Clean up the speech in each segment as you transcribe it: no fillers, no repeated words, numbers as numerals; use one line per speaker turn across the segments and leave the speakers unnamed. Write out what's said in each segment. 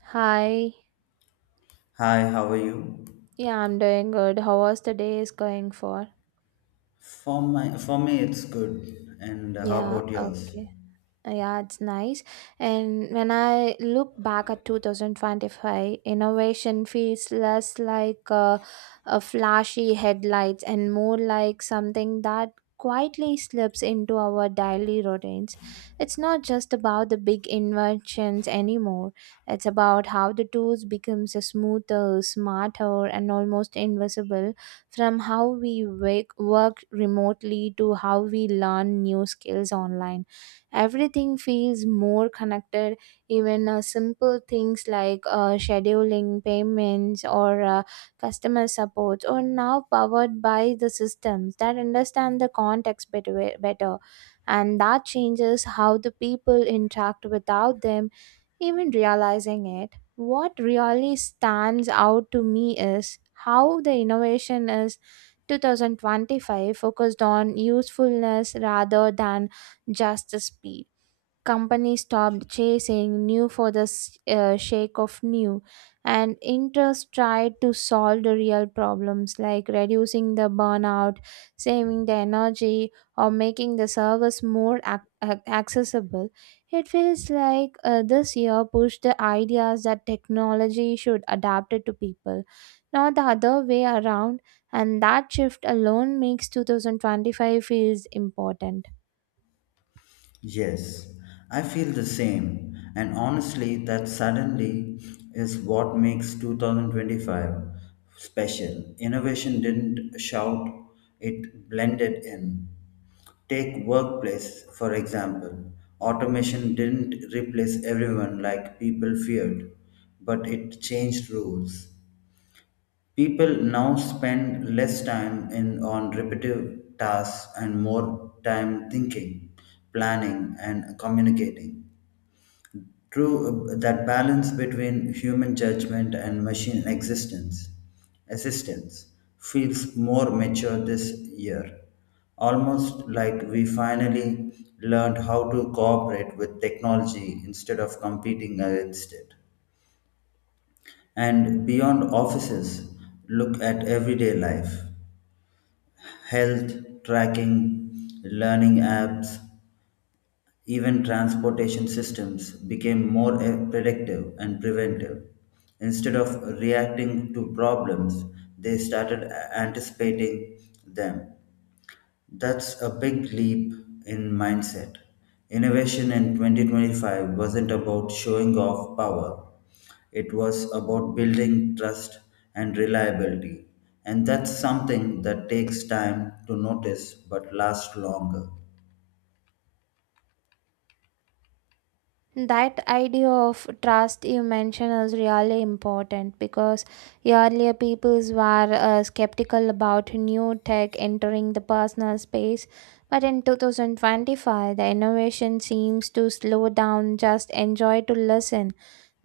Hi.
Hi, how are you?
Yeah, I'm doing good. How was the day is going for?
For me it's good. And how
Yeah,
about yours?
okay. Yeah, it's nice. And when I look back at 2025, innovation feels less like a flashy headlights, and more like something that quietly slips into our daily routines. It's not just about the big inventions anymore. It's about how the tools becomes smoother, smarter, and almost invisible, from how we wake, work remotely, to how we learn new skills online. Everything feels more connected. Even simple things like scheduling payments or customer support are now powered by the systems that understand the context better, and that changes how the people interact without them even realizing it. What really stands out to me is how the innovation is 2025 focused on usefulness rather than just the speed. Companies stopped chasing new for the sake of new, and interest tried to solve the real problems, like reducing the burnout, saving the energy, or making the service more accessible. It feels like this year pushed the ideas that technology should adapt it to people, not the other way around, and that shift alone makes 2025 feels important.
Yes, I feel the same. And honestly, that suddenly is what makes 2025 special. Innovation didn't shout, it blended in. Take workplace, for example. Automation didn't replace everyone like people feared, but it changed rules. People now spend less time in on repetitive tasks and more time thinking, planning, and communicating. True, that balance between human judgment and machine assistance feels more mature this year. Almost like we finally learned how to cooperate with technology instead of competing against it. And beyond offices, look at everyday life. Health tracking, learning apps, even transportation systems became more predictive and preventive. Instead of reacting to problems, they started anticipating them. That's a big leap in mindset. Innovation in 2025 wasn't about showing off power, it was about building trust and reliability. And that's something that takes time to notice but lasts longer.
That idea of trust you mentioned is really important, because earlier peoples were skeptical about new tech entering the personal space. But in 2025, the innovation seems to slow down, just enjoy to listen.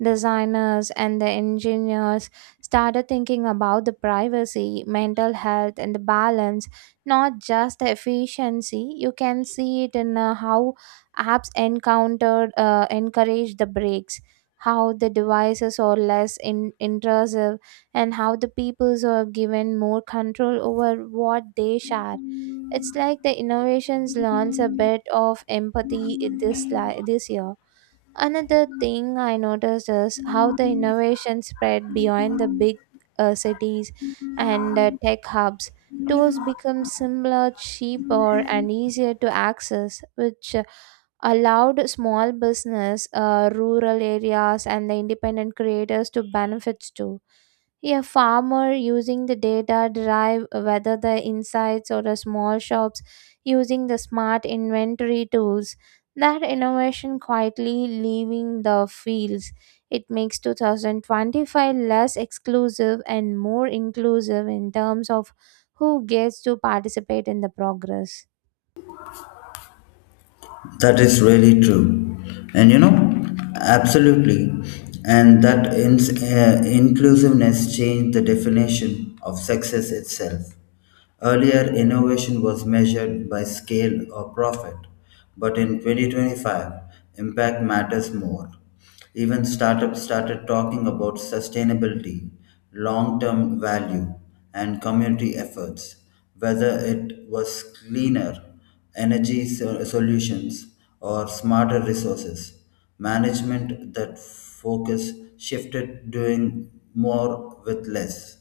Designers and the engineers started thinking about the privacy, mental health, and the balance, not just the efficiency. You can see it in how apps encountered encourage the breaks, how the devices are less intrusive, and how the peoples are given more control over what they share. It's like the innovations learns a bit of empathy this year. Another thing I noticed is how the innovation spread beyond the big cities and tech hubs. Tools become simpler, cheaper, and easier to access, which allowed small business, rural areas, and the independent creators to benefit too. A farmer using the data drive whether the insights, or the small shops using the smart inventory tools, that innovation quietly leaving the fields, it makes 2025 less exclusive and more inclusive in terms of who gets to participate in the progress.
That is really true. And absolutely. And that inclusiveness changed the definition of success itself. Earlier, innovation was measured by scale or profit, but in 2025, impact matters more. Even startups started talking about sustainability, long term value, and community efforts, whether it was cleaner energy solutions or smarter resources. Management that focus shifted doing more with less.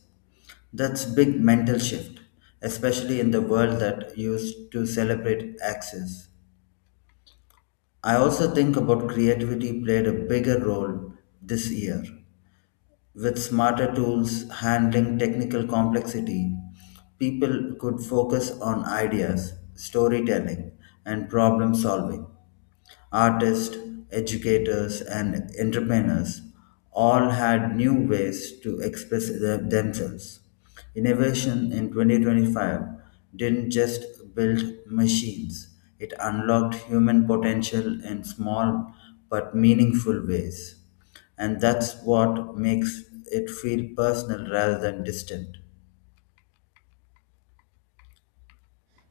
That's big mental shift, especially in the world that used to celebrate access. I also think about creativity played a bigger role this year. With smarter tools handling technical complexity, people could focus on ideas, storytelling, and problem solving. Artists, educators, and entrepreneurs all had new ways to express themselves. Innovation in 2025 didn't just build machines, it unlocked human potential in small but meaningful ways, and that's what makes it feel personal rather than distant.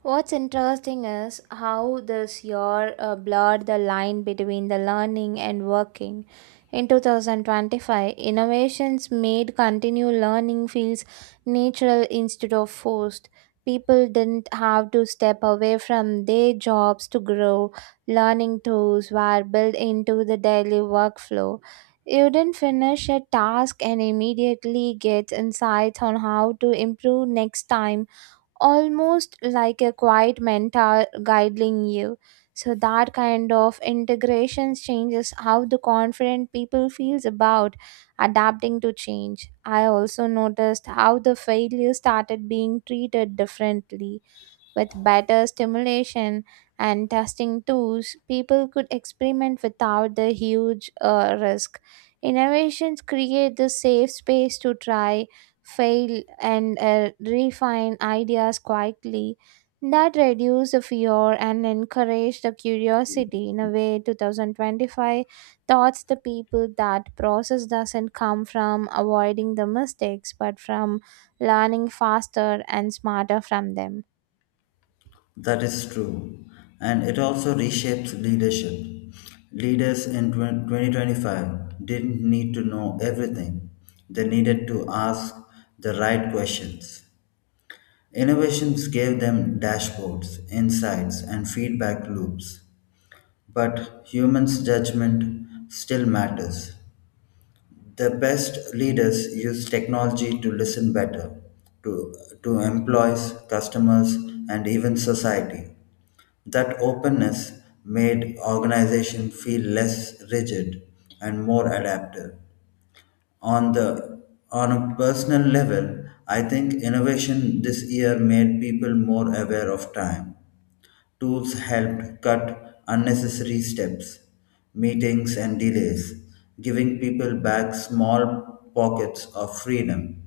What's interesting is how this year blurred the line between the learning and working. In 2025, innovations made continued learning feels natural instead of forced. People didn't have to step away from their jobs to grow. Learning tools were built into the daily workflow. You didn't finish a task and immediately get insights on how to improve next time, almost like a quiet mentor guiding you. So that kind of integration changes how the confident people feels about adapting to change. I also noticed how the failure started being treated differently. With better stimulation and testing tools, people could experiment without the huge risk. Innovations create the safe space to try, fail, and refine ideas quietly. That reduce the fear and encourage the curiosity. In a way, 2025 taught the people that process doesn't come from avoiding the mistakes, but from learning faster and smarter from them.
That is true, and it also reshapes leadership. Leaders in 2025 didn't need to know everything, they needed to ask the right questions. Innovations gave them dashboards, insights, and feedback loops, but humans' judgment still matters. The best leaders use technology to listen better to, to employees, customers, and even society. That openness made organization feel less rigid and more adaptive. On the on a personal level, I think innovation this year made people more aware of time. Tools helped cut unnecessary steps, meetings, and delays, giving people back small pockets of freedom.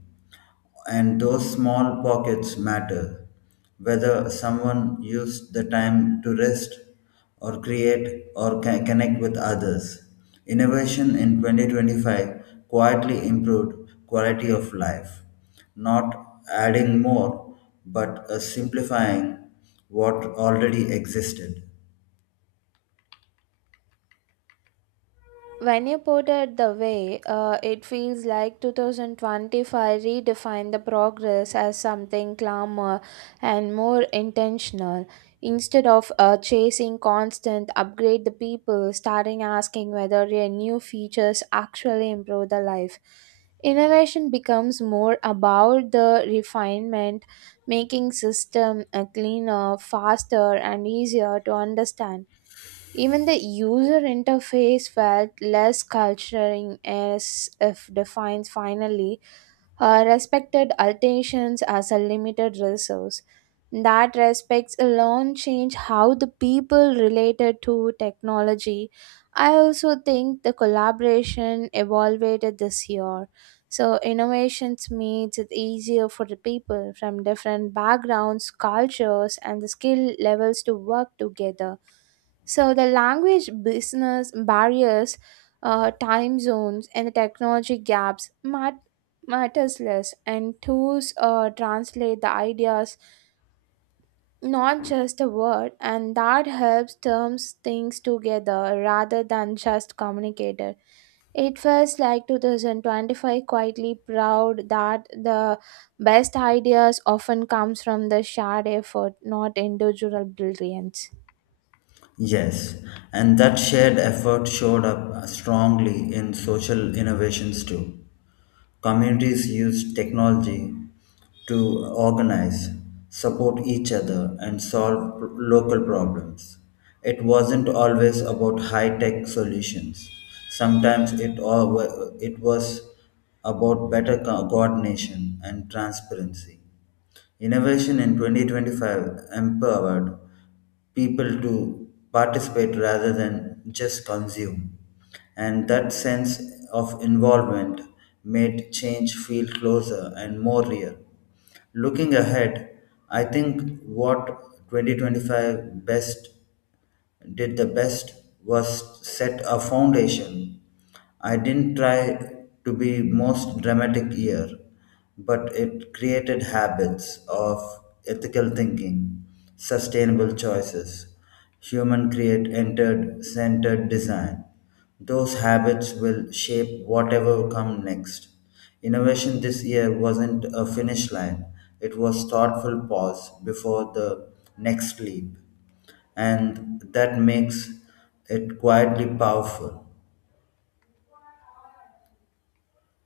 And those small pockets matter. Whether someone used the time to rest or create or connect with others. Innovation in 2025 quietly improved quality of life, not adding more, but simplifying what already existed.
When you put it the way, it feels like 2025 redefined the progress as something calmer and more intentional. Instead of chasing constant upgrade, the people starting asking whether their new features actually improve the life. Innovation becomes more about the refinement, making system cleaner, faster, and easier to understand. Even the user interface felt less culturing as if defined finally. Respected alterations as a limited resource. That respects alone change how the people related to technology. I also think the collaboration evolved this year. So innovations makes it easier for the people from different backgrounds, cultures, and the skill levels to work together. So the language business barriers, time zones, and the technology gaps might matters less, and tools translate the ideas, not just a word, and that helps terms things together rather than just communicated. It feels like 2025 quietly proud that the best ideas often comes from the shared effort, not individual brilliance.
Yes, and that shared effort showed up strongly in social innovations too. Communities used technology to organize, support each other, and solve local problems. It wasn't always about high tech solutions. Sometimes it was about better coordination and transparency. Innovation in 2025 empowered people to participate rather than just consume. And that sense of involvement made change feel closer and more real. Looking ahead, I think what 2025 best did the best was set a foundation. I didn't try to be most dramatic here, but it created habits of ethical thinking, sustainable choices, human create entered centered design. Those habits will shape whatever come next. Innovation this year wasn't a finish line. It was thoughtful pause before the next leap, and that makes it quietly powerful.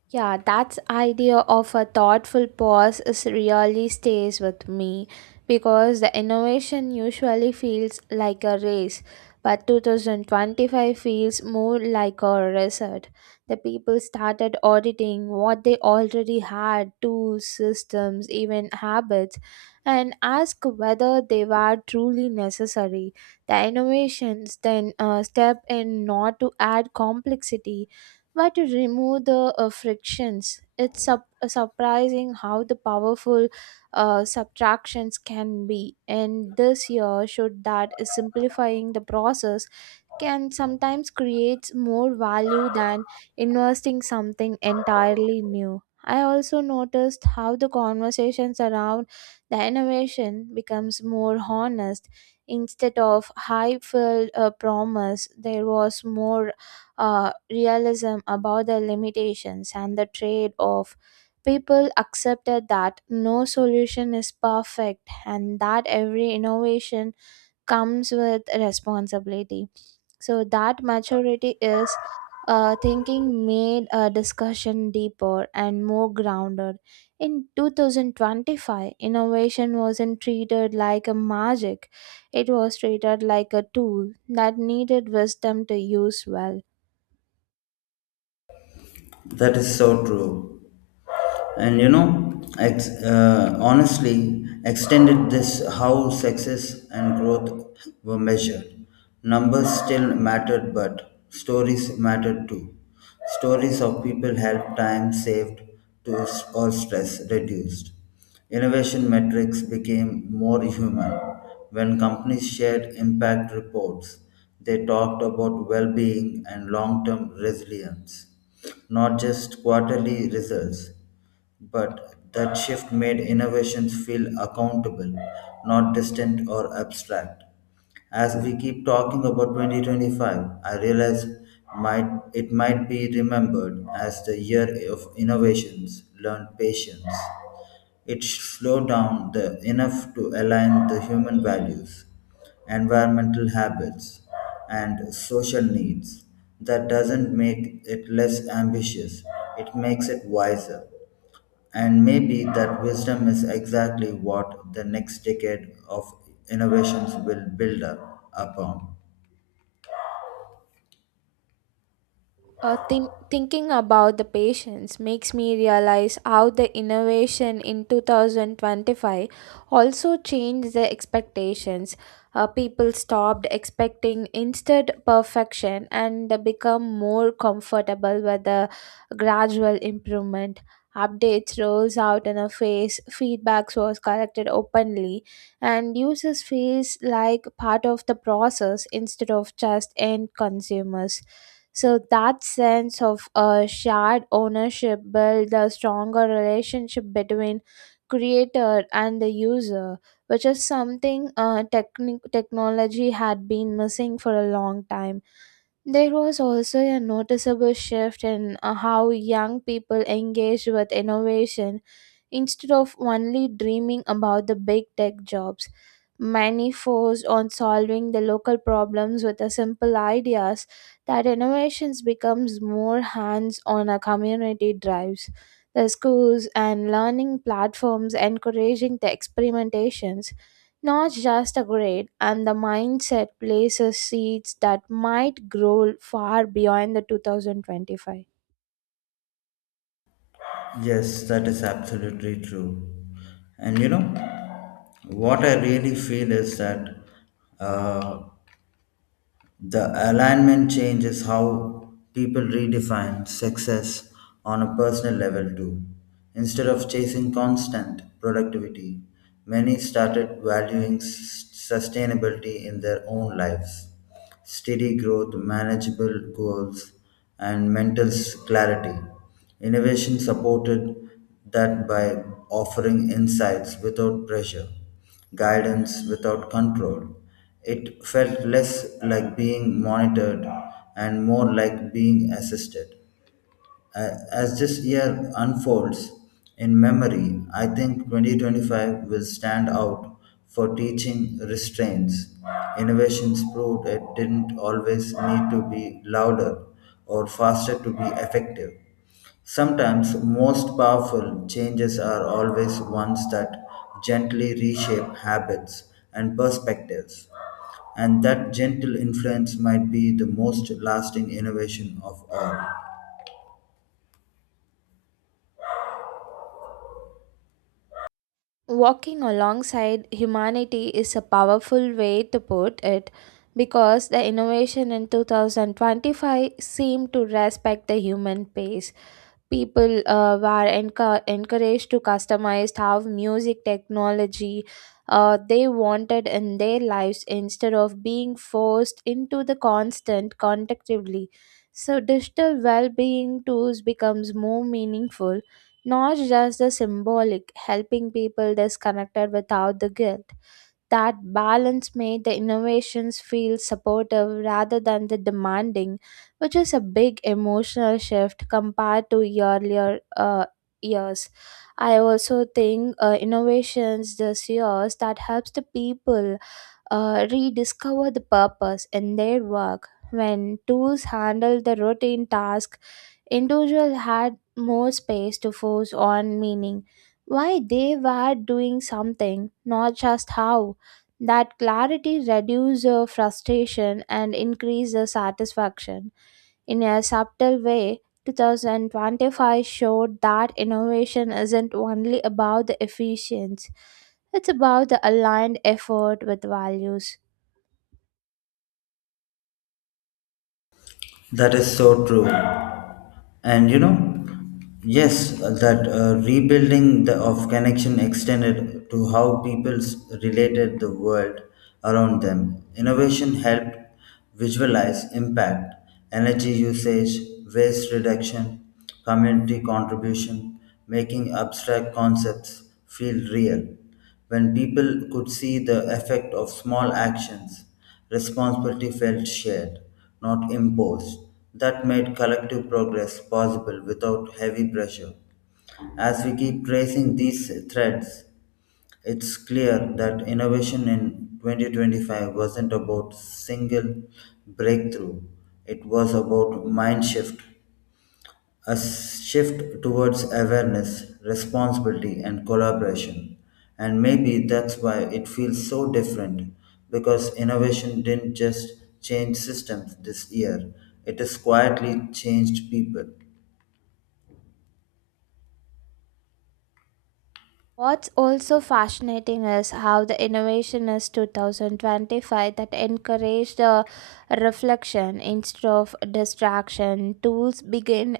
Yeah, that idea of a thoughtful pause is really stays with me, because the innovation usually feels like a race, but 2025 feels more like a resort. The people started auditing what they already had, tools, systems, even habits, and ask whether they were truly necessary. The innovations then step in not to add complexity, but to remove the frictions. It's surprising how the powerful subtractions can be, and this year showed that is simplifying the process can sometimes create more value than investing something entirely new. I also noticed how the conversations around the innovation becomes more honest. Instead of high-filled promise, there was more realism about the limitations and the trade-off. People accepted that no solution is perfect and that every innovation comes with responsibility. So that maturity is thinking made a discussion deeper and more grounded. In 2025, innovation wasn't treated like a magic, it was treated like a tool that needed wisdom to use well.
That is so true. And honestly extended this. How success and growth were measured: numbers still mattered, but stories mattered too. Stories of people helped, time saved to or stress reduced. Innovation metrics became more human. When companies shared impact reports, they talked about well-being and long-term resilience, not just quarterly results. But that shift made innovations feel accountable, not distant or abstract. As we keep talking about 2025, I realize it might be remembered as the year of innovations, learned patience. It slowed down enough to align the human values, environmental habits, and social needs. That doesn't make it less ambitious, it makes it wiser. And maybe that wisdom is exactly what the next decade of innovations will build up upon.
Thinking about the patients makes me realize how the innovation in 2025 also changed the expectations. People stopped expecting instant perfection and they become more comfortable with the gradual improvement. Updates rolls out in a phase, feedbacks was collected openly, and users feels like part of the process instead of just end consumers. So that sense of shared ownership builds a stronger relationship between creator and the user, which is something technology had been missing for a long time. There was also a noticeable shift in how young people engage with innovation. Instead of only dreaming about the big tech jobs, many focused on solving the local problems with the simple ideas. That innovations becomes more hands-on, a community drives. The schools and learning platforms encouraging the experimentations, not just a grade, and the mindset places seeds that might grow far beyond the 2025.
Yes, that is absolutely true. And what I really feel is that uh, the alignment changes how people redefine success on a personal level, too. Instead of chasing constant productivity, many started valuing sustainability in their own lives. Steady growth, manageable goals, and mental clarity. Innovation supported that by offering insights without pressure, guidance without control. It felt less like being monitored and more like being assisted. As this year unfolds in memory, I think 2025 will stand out for teaching restraints. Innovations proved it didn't always need to be louder or faster to be effective. Sometimes, most powerful changes are always ones that gently reshape habits and perspectives, and that gentle influence might be the most lasting innovation of all.
Walking alongside humanity is a powerful way to put it, because the innovation in 2025 seemed to respect the human pace. People encouraged to customize how music technology they wanted in their lives instead of being forced into the constant contactively. So digital well-being tools becomes more meaningful, not just the symbolic, helping people disconnected without the guilt. That balance made the innovations feel supportive rather than the demanding, which is a big emotional shift compared to earlier years. I also think innovations this years that helps the people rediscover the purpose in their work. When tools handle the routine task, individual had more space to force on meaning, why they were doing something, not just how. That clarity reduces the frustration and increases the satisfaction. In a subtle way, 2025 showed that innovation isn't only about the efficiency, it's about the aligned effort with values.
That is so true. And yes, that rebuilding of connection extended to how people related the world around them. Innovation helped visualize impact, energy usage, waste reduction, community contribution, making abstract concepts feel real. When people could see the effect of small actions, responsibility felt shared, not imposed. That made collective progress possible without heavy pressure. As we keep tracing these threads, it's clear that innovation in 2025 wasn't about single breakthrough. It was about mind shift, a shift towards awareness, responsibility, and collaboration. And maybe that's why it feels so different, because innovation didn't just change systems this year, it has quietly changed people.
What's also fascinating is how the innovation is 2025 that encouraged the reflection instead of distraction. Tools begin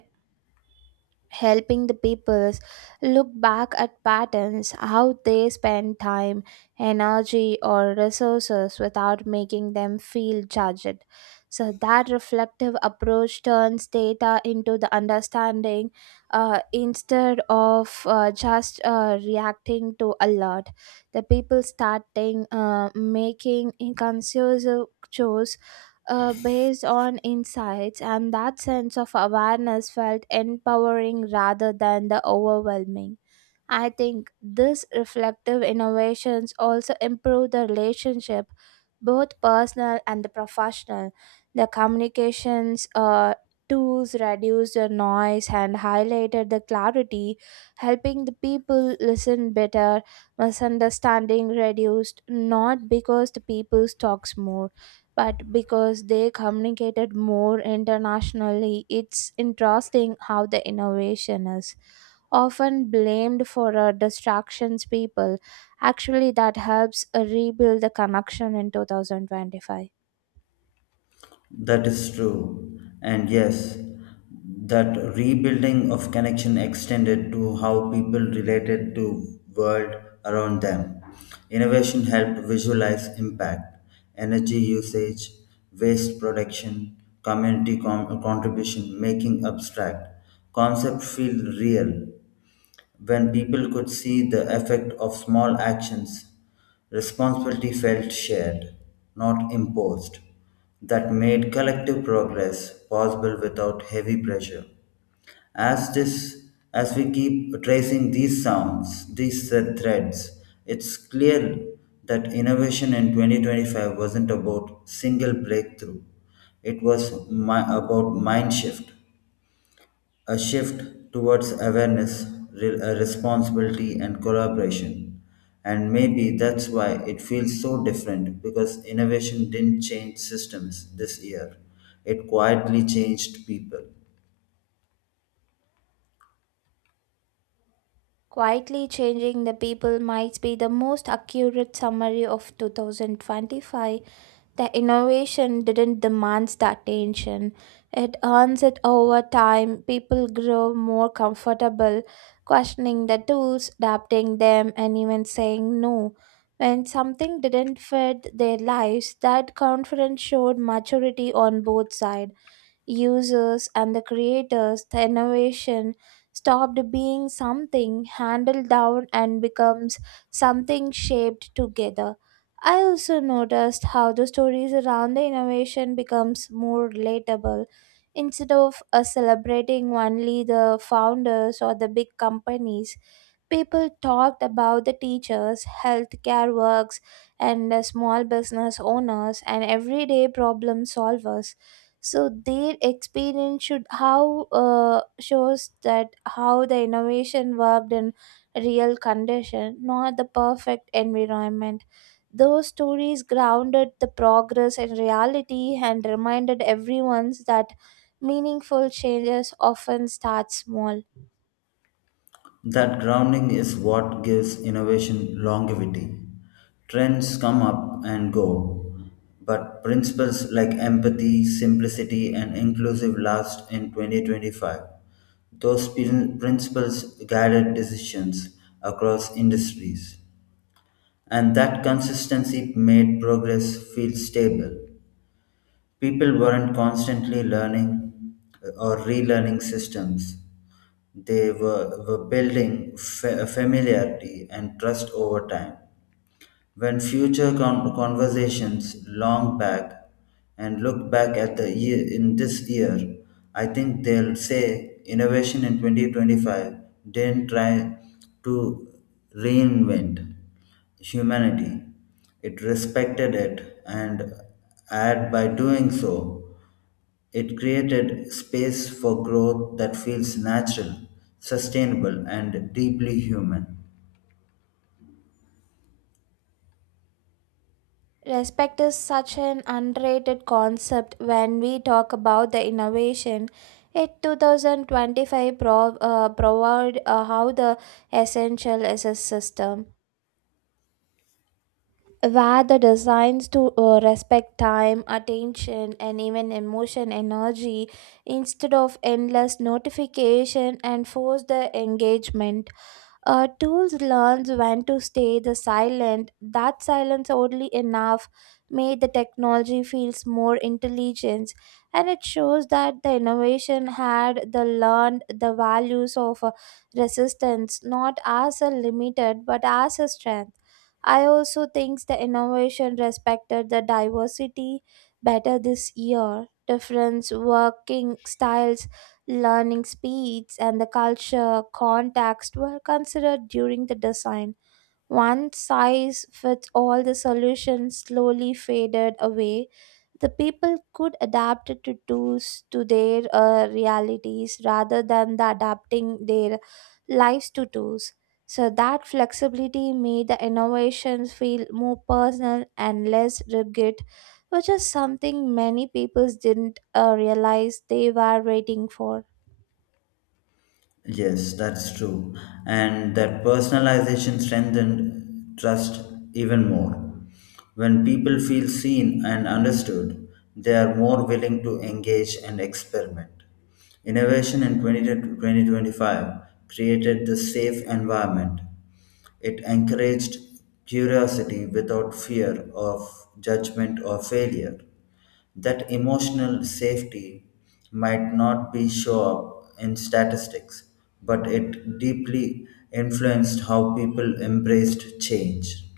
helping the peoples look back at patterns, how they spend time, energy, or resources without making them feel judged. So that reflective approach turns data into the understanding, instead of just reacting to alert. The people starting making inconceivable choices based on insights, and that sense of awareness felt empowering rather than the overwhelming. I think these reflective innovations also improve the relationship, both personal and the professional. The communications tools reduce the noise and highlighted the clarity, helping the people listen better. Misunderstanding reduced not because the people talks more, but because they communicated more internationally. It's interesting how the innovation is often blamed for distractions people actually that helps rebuild the connection in 2025.
That is true. And yes, that rebuilding of connection extended to how people related to world around them. Innovation helped visualize impact, energy usage, waste production, community contribution, making abstract concept feel real. When people could see the effect of small actions, responsibility felt shared, not imposed. That made collective progress possible without heavy pressure. As this, as we keep tracing these threads, it's clear that innovation in 2025 wasn't about single breakthrough. It was about mind shift, a shift towards awareness, responsibility, and collaboration. And maybe that's why it feels so different, because innovation didn't change systems this year, it quietly changed people.
Quietly changing the people might be the most accurate summary of 2025. The innovation didn't demand the attention, it earns it over time. People grow more comfortable questioning the tools, adapting them, and even saying no. When something didn't fit their lives, that confidence showed maturity on both sides. Users and the creators, the innovation stopped being something handled down and becomes something shaped together. I also noticed how the stories around the innovation becomes more relatable. Instead of celebrating only the founders or the big companies, people talked about the teachers, healthcare workers, and the small business owners and everyday problem solvers. So their experience should how shows that how the innovation worked in real condition, not the perfect environment. Those stories grounded the progress in reality and reminded everyone that meaningful changes often start small.
That grounding is what gives innovation longevity. Trends come up and go, but principles like empathy, simplicity, and inclusive last in 2025. Those principles guided decisions across industries, and that consistency made progress feel stable. People weren't constantly learning or relearning systems, they were building familiarity and trust over time. When future conversations long back and look back at the year in this year, I think they'll say innovation in 2025 didn't try to reinvent humanity. It respected it, and by doing so, it created space for growth that feels natural, sustainable and deeply human.
Respect is such an underrated concept when we talk about the innovation. It 2025 provide how the essential is a system where the designs to respect time, attention, and even emotion energy instead of endless notification and force the engagement. Tools learns when to stay the silent. That silence, oddly enough, made the technology feels more intelligence, and it shows that the innovation had the learned the values of resistance, not as a limited but as a strength. I also think the innovation respected the diversity better this year. Different working styles, learning speeds, and the culture context were considered during the design. One size fits all the solution slowly faded away. The people could adapt it to tools to their realities rather than the adapting their lives to tools. So that flexibility made the innovations feel more personal and less rigid, which is something many people didn't realize they were waiting for.
Yes, that's true. And that personalization strengthened trust even more. When people feel seen and understood, they are more willing to engage and experiment. Innovation in 20 to 2025 created the safe environment. It encouraged curiosity without fear of judgment or failure. That emotional safety might not be show up in statistics, but it deeply influenced how people embraced change.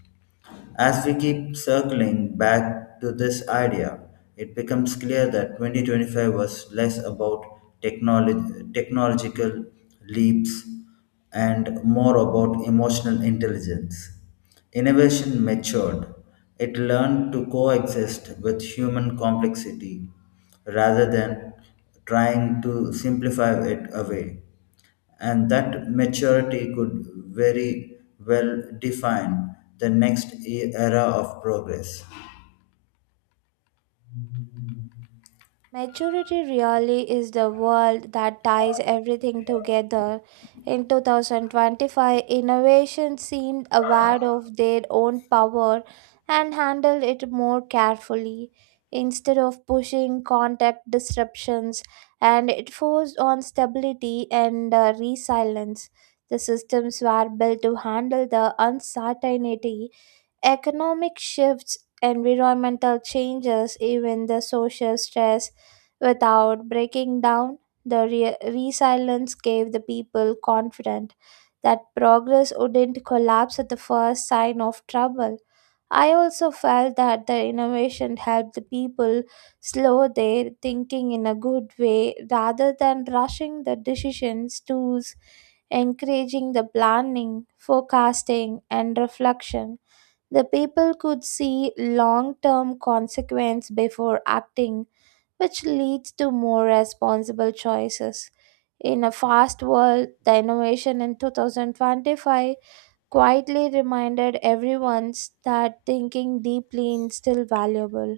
As we keep circling back to this idea, it becomes clear that 2025 was less about technological leaps and more about emotional intelligence. Innovation matured, it learned to coexist with human complexity rather than trying to simplify it away, and that maturity could very well define the next era of progress.
Maturity really is the world that ties everything together. In 2025, innovation seemed aware of their own power and handled it more carefully. Instead of pushing contact disruptions, and it forced on stability and resilience. The systems were built to handle the uncertainty. Economic shifts, environmental changes, even the social stress, without breaking down, the resilience gave the people confidence that progress wouldn't collapse at the first sign of trouble. I also felt that the innovation helped the people slow their thinking in a good way rather than rushing the decisions. Tools, encouraging the planning, forecasting, and reflection. The people could see long term consequence before acting, which leads to more responsible choices. In a fast world, the innovation in 2025 quietly reminded everyone that thinking deeply is still valuable.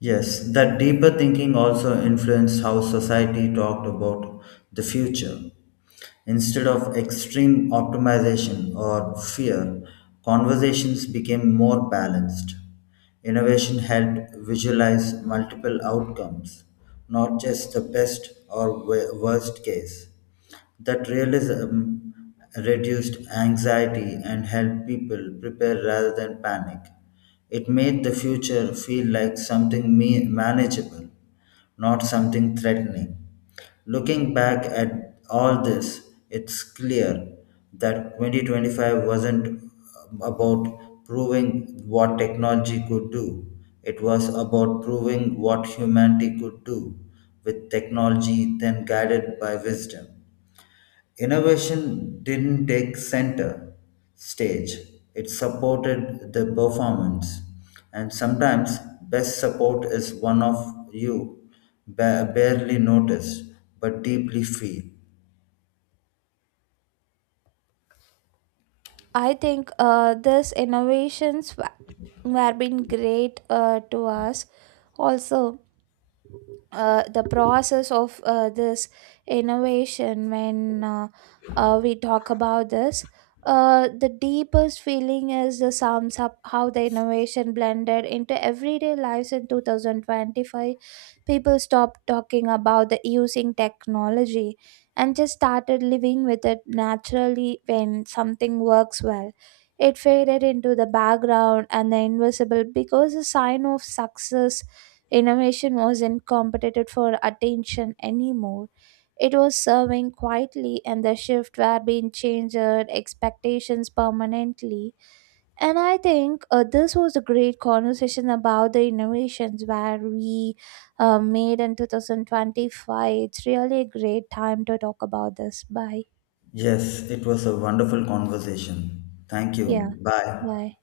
Yes, that deeper thinking also influenced how society talked about the future. Instead of extreme optimization or fear, conversations became more balanced. Innovation helped visualize multiple outcomes, not just the best or worst case. That realism reduced anxiety and helped people prepare rather than panic. It made the future feel like something manageable, not something threatening. Looking back at all this, it's clear that 2025 wasn't about proving what technology could do, it was about proving what humanity could do with technology then guided by wisdom. Innovation didn't take center stage, it supported the performance. And sometimes, best support is one of you barely noticed but deeply feel.
I think were been great to us, also the process of this innovation. When we talk about this, the deepest feeling is the sums up how the innovation blended into everyday lives in 2025. People stopped talking about the using technology and just started living with it naturally. When something works well, it faded into the background, and the invisible because a sign of success. Innovation wasn't competed for attention anymore. It was serving quietly, and the shift were being changed expectations permanently. And I think this was a great conversation about the innovations where we made in 2025. It's really a great time to talk about this. Bye.
Yes, it was a wonderful conversation. Thank
Yeah.
you. Bye.
Bye.